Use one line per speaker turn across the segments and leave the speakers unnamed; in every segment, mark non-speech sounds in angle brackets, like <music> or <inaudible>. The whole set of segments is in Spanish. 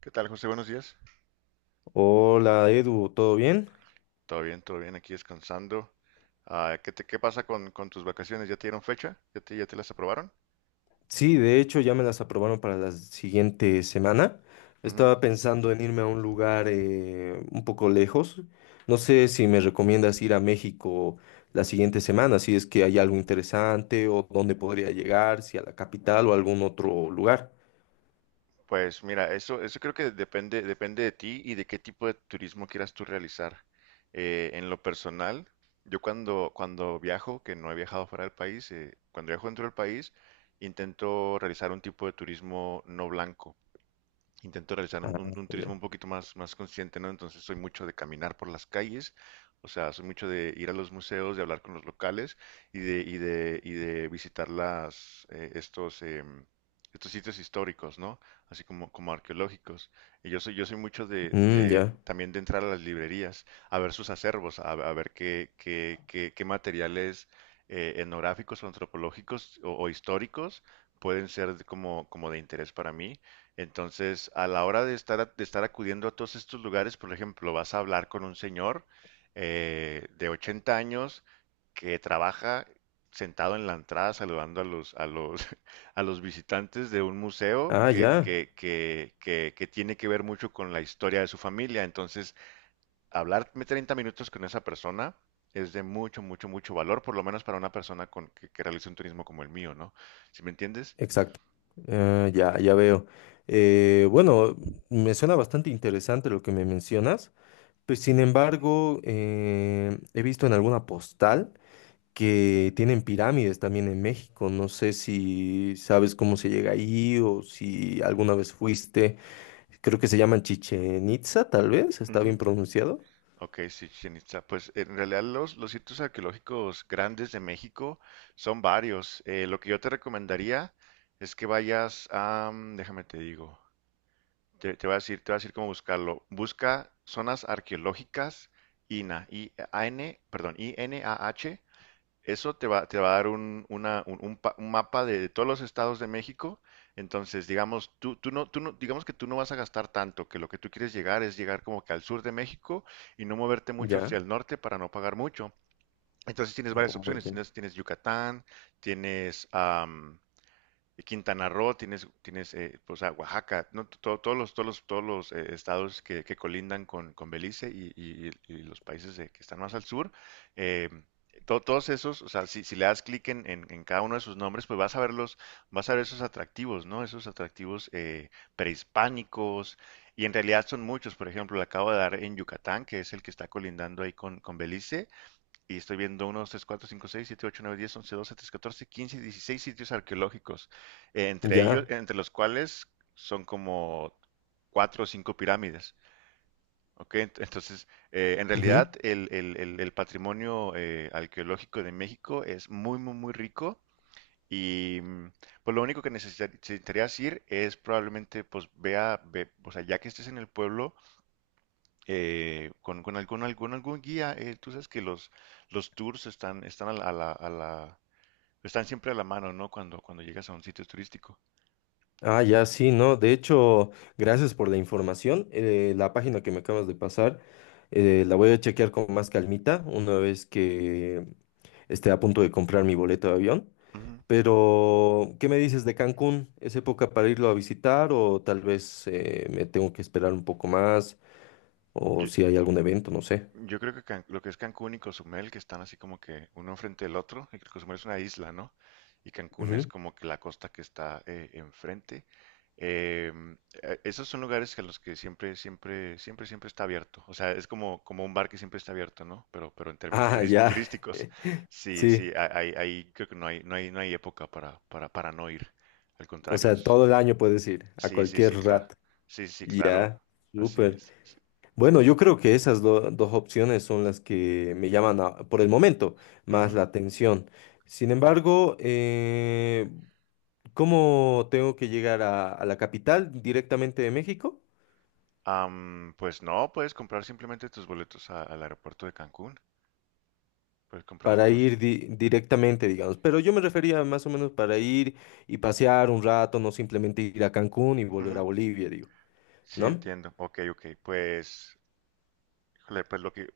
¿Qué tal, José? Buenos días.
Hola Edu, ¿todo bien?
Todo bien, aquí descansando. Ah, qué pasa con tus vacaciones? ¿Ya te dieron fecha? ¿ ya te las aprobaron?
Sí, de hecho ya me las aprobaron para la siguiente semana.
Ujú.
Estaba pensando en irme a un lugar un poco lejos. No sé si me recomiendas ir a México la siguiente semana, si es que hay algo interesante o dónde podría llegar, si a la capital o a algún otro lugar.
Pues mira, eso creo que depende, depende de ti y de qué tipo de turismo quieras tú realizar. En lo personal, yo cuando viajo, que no he viajado fuera del país, cuando viajo dentro del país, intento realizar un tipo de turismo no blanco. Intento realizar
Ah,
un turismo
ya.
un poquito más consciente, ¿no? Entonces soy mucho de caminar por las calles, o sea, soy mucho de ir a los museos, de hablar con los locales y de visitar estos sitios históricos, ¿no? Así como arqueológicos. Y yo soy mucho de,
Mm,
de
ya.
también de entrar a las librerías, a ver sus acervos, a ver qué materiales etnográficos o antropológicos o históricos pueden ser como de interés para mí. Entonces, a la hora de de estar acudiendo a todos estos lugares, por ejemplo, vas a hablar con un señor de 80 años que trabaja sentado en la entrada saludando <laughs> a los visitantes de un museo
Ah,
que,
ya.
que, que, que, que tiene que ver mucho con la historia de su familia. Entonces, hablarme 30 minutos con esa persona es de mucho, mucho, mucho valor, por lo menos para una persona que realice un turismo como el mío, ¿no? ¿Sí me entiendes?
Exacto. Ah, ya, ya veo. Bueno, me suena bastante interesante lo que me mencionas. Pues sin embargo, he visto en alguna postal que tienen pirámides también en México. No sé si sabes cómo se llega ahí o si alguna vez fuiste. Creo que se llaman Chichen Itza, tal vez. ¿Está bien
Ujú.
pronunciado?
Ok, sí, Chichén Itzá. Pues en realidad los sitios arqueológicos grandes de México son varios. Lo que yo te recomendaría es que vayas déjame te digo, te voy a decir cómo buscarlo. Busca zonas arqueológicas INAH, I- A-N, perdón, i n a h. Eso te va a dar un, una- un pa- un mapa de todos los estados de México. Entonces, digamos, tú, tú no- digamos que tú no vas a gastar tanto, que lo que tú quieres llegar es llegar como que al sur de México y no moverte mucho hacia
Ya.
el norte para no pagar mucho. Entonces tienes varias
Oh,
opciones,
ya.
tienes Yucatán, tienes, y Quintana Roo, tienes, tienes pues, a Oaxaca, ¿no? To- todos los, todos los, todos los estados que colindan con Belice y los países que están más al sur, eh, todos esos, o sea, si le das clic en cada uno de sus nombres, pues vas a verlos, vas a ver esos atractivos, ¿no? Esos atractivos prehispánicos, y en realidad son muchos. Por ejemplo, le acabo de dar en Yucatán, que es el que está colindando ahí con Belice, y estoy viendo 1, 2, 3, 4, 5, 6, 7, 8, 9, 10, 11, 12, 13, 14, 15, 16 sitios arqueológicos, entre ellos,
Ya.
entre los cuales son como cuatro o cinco pirámides. ¿Ok? En
Ujú.
realidad el patrimonio arqueológico de México es muy, muy, muy rico. Y pues lo único que necesitarías ir es probablemente, o sea, ya que estés en el pueblo, con algún guía. Tú sabes que los tours están, están a la, a la- a la- están siempre a la mano, ¿no? Cuando llegas a un sitio turístico.
Ah, ya, sí, no. De hecho, gracias por la información. La página que me acabas de pasar, la voy a chequear con más calmita una vez que esté a punto de comprar mi boleto de avión.
Ujú.
Pero, ¿qué me dices de Cancún? ¿Es época para irlo a visitar o tal vez me tengo que esperar un poco más o si hay algún evento, no sé?
Yo creo que lo que es Cancún y Cozumel, que están así como que uno enfrente del otro, y que Cozumel es una isla, ¿no? Y Cancún es
Ujú.
como que la costa que está enfrente. Em, Esos son lugares que a los que siempre, siempre, siempre, siempre está abierto. O sea, es como un bar que siempre está abierto, ¿no? Pero en términos
Ah, ya.
turísticos,
<laughs>
sí,
Sí,
sí, ahí creo que no hay época para no ir. Al
o
contrario,
sea,
es.
todo el año puedes ir, a
Sí, sí, sí,
cualquier
claro.
rato.
Sí, sí, claro.
Ya,
Así
súper.
es. Sí.
Bueno, yo creo que esas dos opciones son las que me llaman por el momento más
Ujú,
la atención. Sin
ok.
embargo, ¿cómo tengo que llegar a la capital directamente de México?
Pues no, puedes comprar simplemente tus boletos al aeropuerto de Cancún. Puedes comprar
Para
tus.
ir directamente, digamos. Pero yo me refería más o menos para ir y pasear un rato, no simplemente ir a Cancún y volver a
Ujú,
Bolivia, digo,
sí,
¿no?
entiendo. Ok, ok. Pues híjole, pues lo que,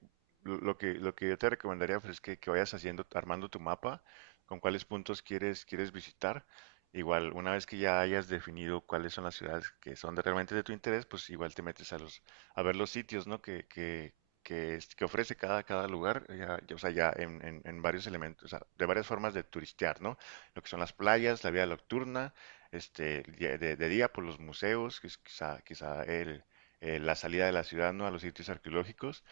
lo que, lo que yo te recomendaría pues, es que vayas haciendo, armando tu mapa, con cuáles puntos quieres visitar. Igual, una vez que ya hayas definido cuáles son las ciudades que son realmente de tu interés, pues igual te metes a los, a ver los sitios, ¿no? Que ofrece cada lugar, ya, ya, o sea, ya en varios elementos, o sea, de varias formas de turistear, ¿no? Lo que son las playas, la vida nocturna, este, de día por los museos, que es quizá el, la salida de la ciudad, ¿no? A los sitios arqueológicos.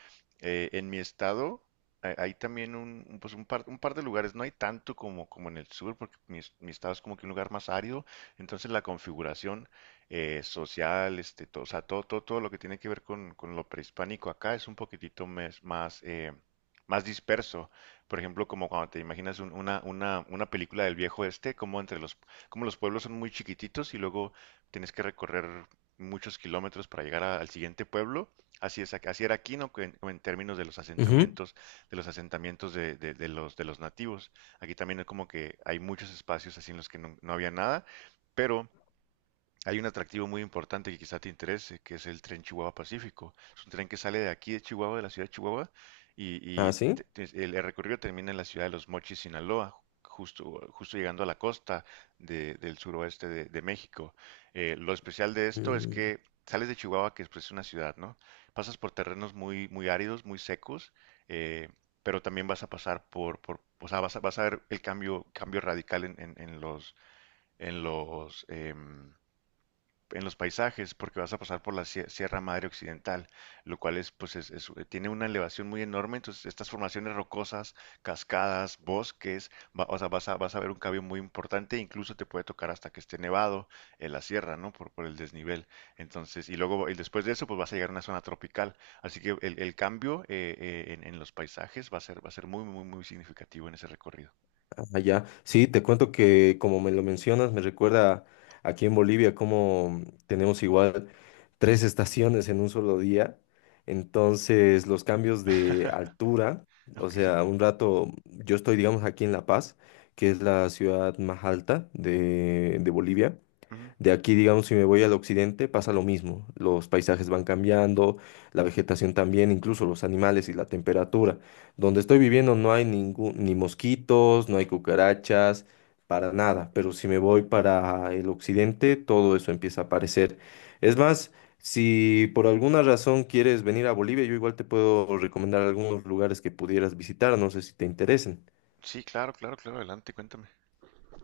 En mi estado hay también pues un par de lugares, no hay tanto como en el sur, porque mi estado es como que un lugar más árido. Entonces la configuración social, este, todo, o sea, todo, todo, todo lo que tiene que ver con lo prehispánico acá es un poquitito más, más disperso. Por ejemplo, como cuando te imaginas una película del viejo este, como entre los, como los pueblos son muy chiquititos y luego tienes que recorrer muchos kilómetros para llegar al siguiente pueblo. Así es, así era Aquino que en términos de los
Ujú.
asentamientos, de los asentamientos de los nativos. Aquí también es como que hay muchos espacios así en los que no había nada, pero hay un atractivo muy importante que quizá te interese, que es el tren Chihuahua Pacífico. Es un tren que sale de aquí de Chihuahua, de la ciudad de Chihuahua, y,
Ah, sí.
el recorrido termina en la ciudad de Los Mochis, Sinaloa, justo llegando a la costa del suroeste de México. Lo especial de esto es
Mm,
que sales de Chihuahua, que es pues, una ciudad, ¿no? Pasas por terrenos muy, muy áridos, muy secos, eh, pero también vas a pasar por o sea, vas a ver el cambio radical en los, en los, em, en los paisajes porque vas a pasar por la Sierra Madre Occidental, lo cual pues, tiene una elevación muy enorme, entonces estas formaciones rocosas, cascadas, bosques, o sea, vas a ver un cambio muy importante, incluso te puede tocar hasta que esté nevado en la sierra, ¿no? Por el desnivel. Entonces, y luego, y después de eso, pues vas a llegar a una zona tropical. Así que el cambio en los paisajes va a ser muy, muy, muy significativo en ese recorrido.
ah, ya. Sí, te cuento que como me lo mencionas, me recuerda aquí en Bolivia cómo tenemos igual tres estaciones en un solo día. Entonces, los cambios de
<laughs>
altura, o
Ok.
sea, un rato, yo estoy, digamos, aquí en La Paz, que es la ciudad más alta de Bolivia.
Ujú.
De aquí, digamos, si me voy al occidente, pasa lo mismo. Los paisajes van cambiando, la vegetación también, incluso los animales y la temperatura. Donde estoy viviendo no hay ningún, ni mosquitos, no hay cucarachas, para nada. Pero si me voy para el occidente, todo eso empieza a aparecer. Es más, si por alguna razón quieres venir a Bolivia, yo igual te puedo recomendar algunos lugares que pudieras visitar, no sé si te interesen.
Sí, claro, claro, claro, adelante, cuéntame.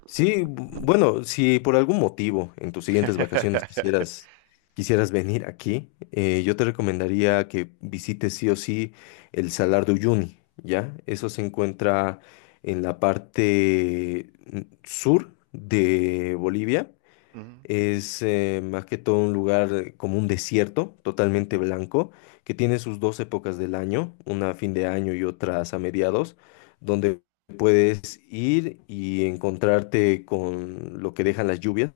Sí, bueno, si por algún motivo en tus siguientes vacaciones
<laughs>
quisieras, quisieras venir aquí, yo te recomendaría que visites sí o sí el Salar de Uyuni, ¿ya? Eso se encuentra en la parte sur de Bolivia
Ujú.
es más que todo un lugar como un desierto, totalmente blanco, que tiene sus dos épocas del año, una a fin de año y otras a mediados, donde puedes ir y encontrarte con lo que dejan las lluvias.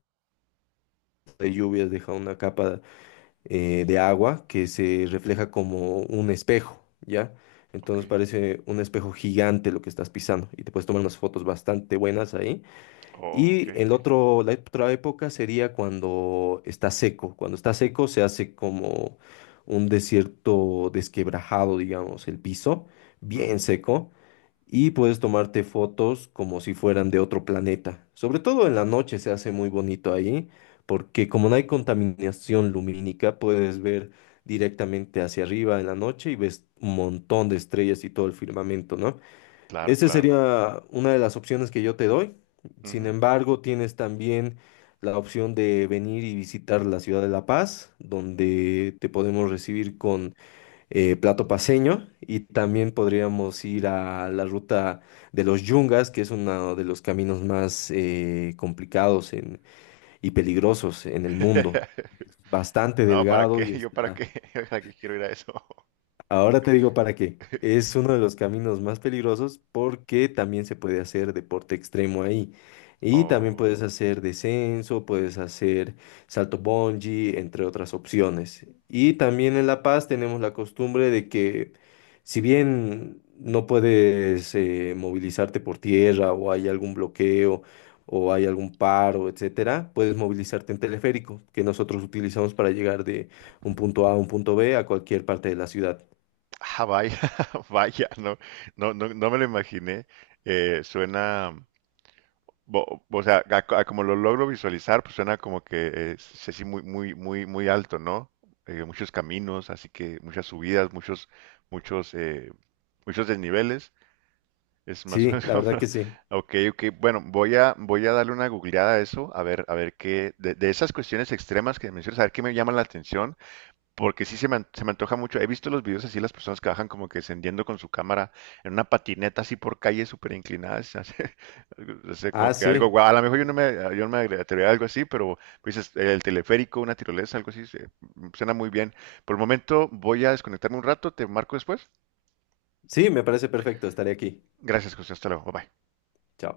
Las lluvias deja una capa de agua que se refleja como un espejo, ¿ya?
Ok.
Entonces parece un espejo gigante lo que estás pisando y te puedes tomar unas fotos bastante buenas ahí.
Oh, ok,
Y el
ok.
otro, la otra época sería cuando está seco. Cuando está seco se hace como un desierto desquebrajado, digamos, el piso, bien
Ujú.
seco. Y puedes tomarte fotos como si fueran de otro planeta. Sobre todo en la noche se hace muy bonito ahí, porque como no hay contaminación lumínica, puedes ver directamente hacia arriba en la noche y ves un montón de estrellas y todo el firmamento, ¿no?
Claro,
Esa
claro.
sería una de las opciones que yo te doy. Sin
Ujú.
embargo, tienes también la opción de venir y visitar la ciudad de La Paz, donde te podemos recibir con plato paceño y también podríamos ir a la ruta de los Yungas, que es uno de los caminos más complicados y peligrosos en el mundo.
<laughs>
Es bastante
No, ¿para
delgado
qué?
y
<laughs> ¿Yo para
está.
qué? <laughs> ¿Para qué quiero ir a eso? <laughs>
Ahora te digo para qué. Es uno de los caminos más peligrosos porque también se puede hacer deporte extremo ahí. Y también
Oh.
puedes hacer descenso, puedes hacer salto bungee, entre otras opciones. Y también en La Paz tenemos la costumbre de que si bien no puedes movilizarte por tierra o hay algún bloqueo o hay algún paro, etcétera, puedes movilizarte en teleférico, que nosotros utilizamos para llegar de un punto A a un punto B a cualquier parte de la ciudad.
Ah, vaya, <laughs> vaya, no, no, no, no me lo imaginé. Suena, o sea, a como lo logro visualizar, pues suena como que es así muy, muy, muy, muy alto, ¿no? Muchos caminos, así que muchas subidas, muchos, eh, muchos desniveles. Es más o
Sí,
menos
la
como.
verdad que
<laughs>
sí.
Ok, ok. Bueno, voy a darle una googleada a eso, a ver qué, de esas cuestiones extremas que mencionas, a ver qué me llama la atención, porque se me antoja mucho. He visto los videos así, las personas que bajan como que descendiendo con su cámara en una patineta así por calles súper inclinadas, se hace. <laughs> No sé, como
Ah,
que algo
sí.
guau. A lo mejor
<laughs>
yo no me atrevería a algo así, pero dices, el teleférico, una tirolesa, algo así, se. Suena muy bien. Por el momento voy a desconectarme un rato, te marco después.
Sí, me parece perfecto. Estaré aquí.
Gracias, José, hasta luego, bye, bye.
Chao.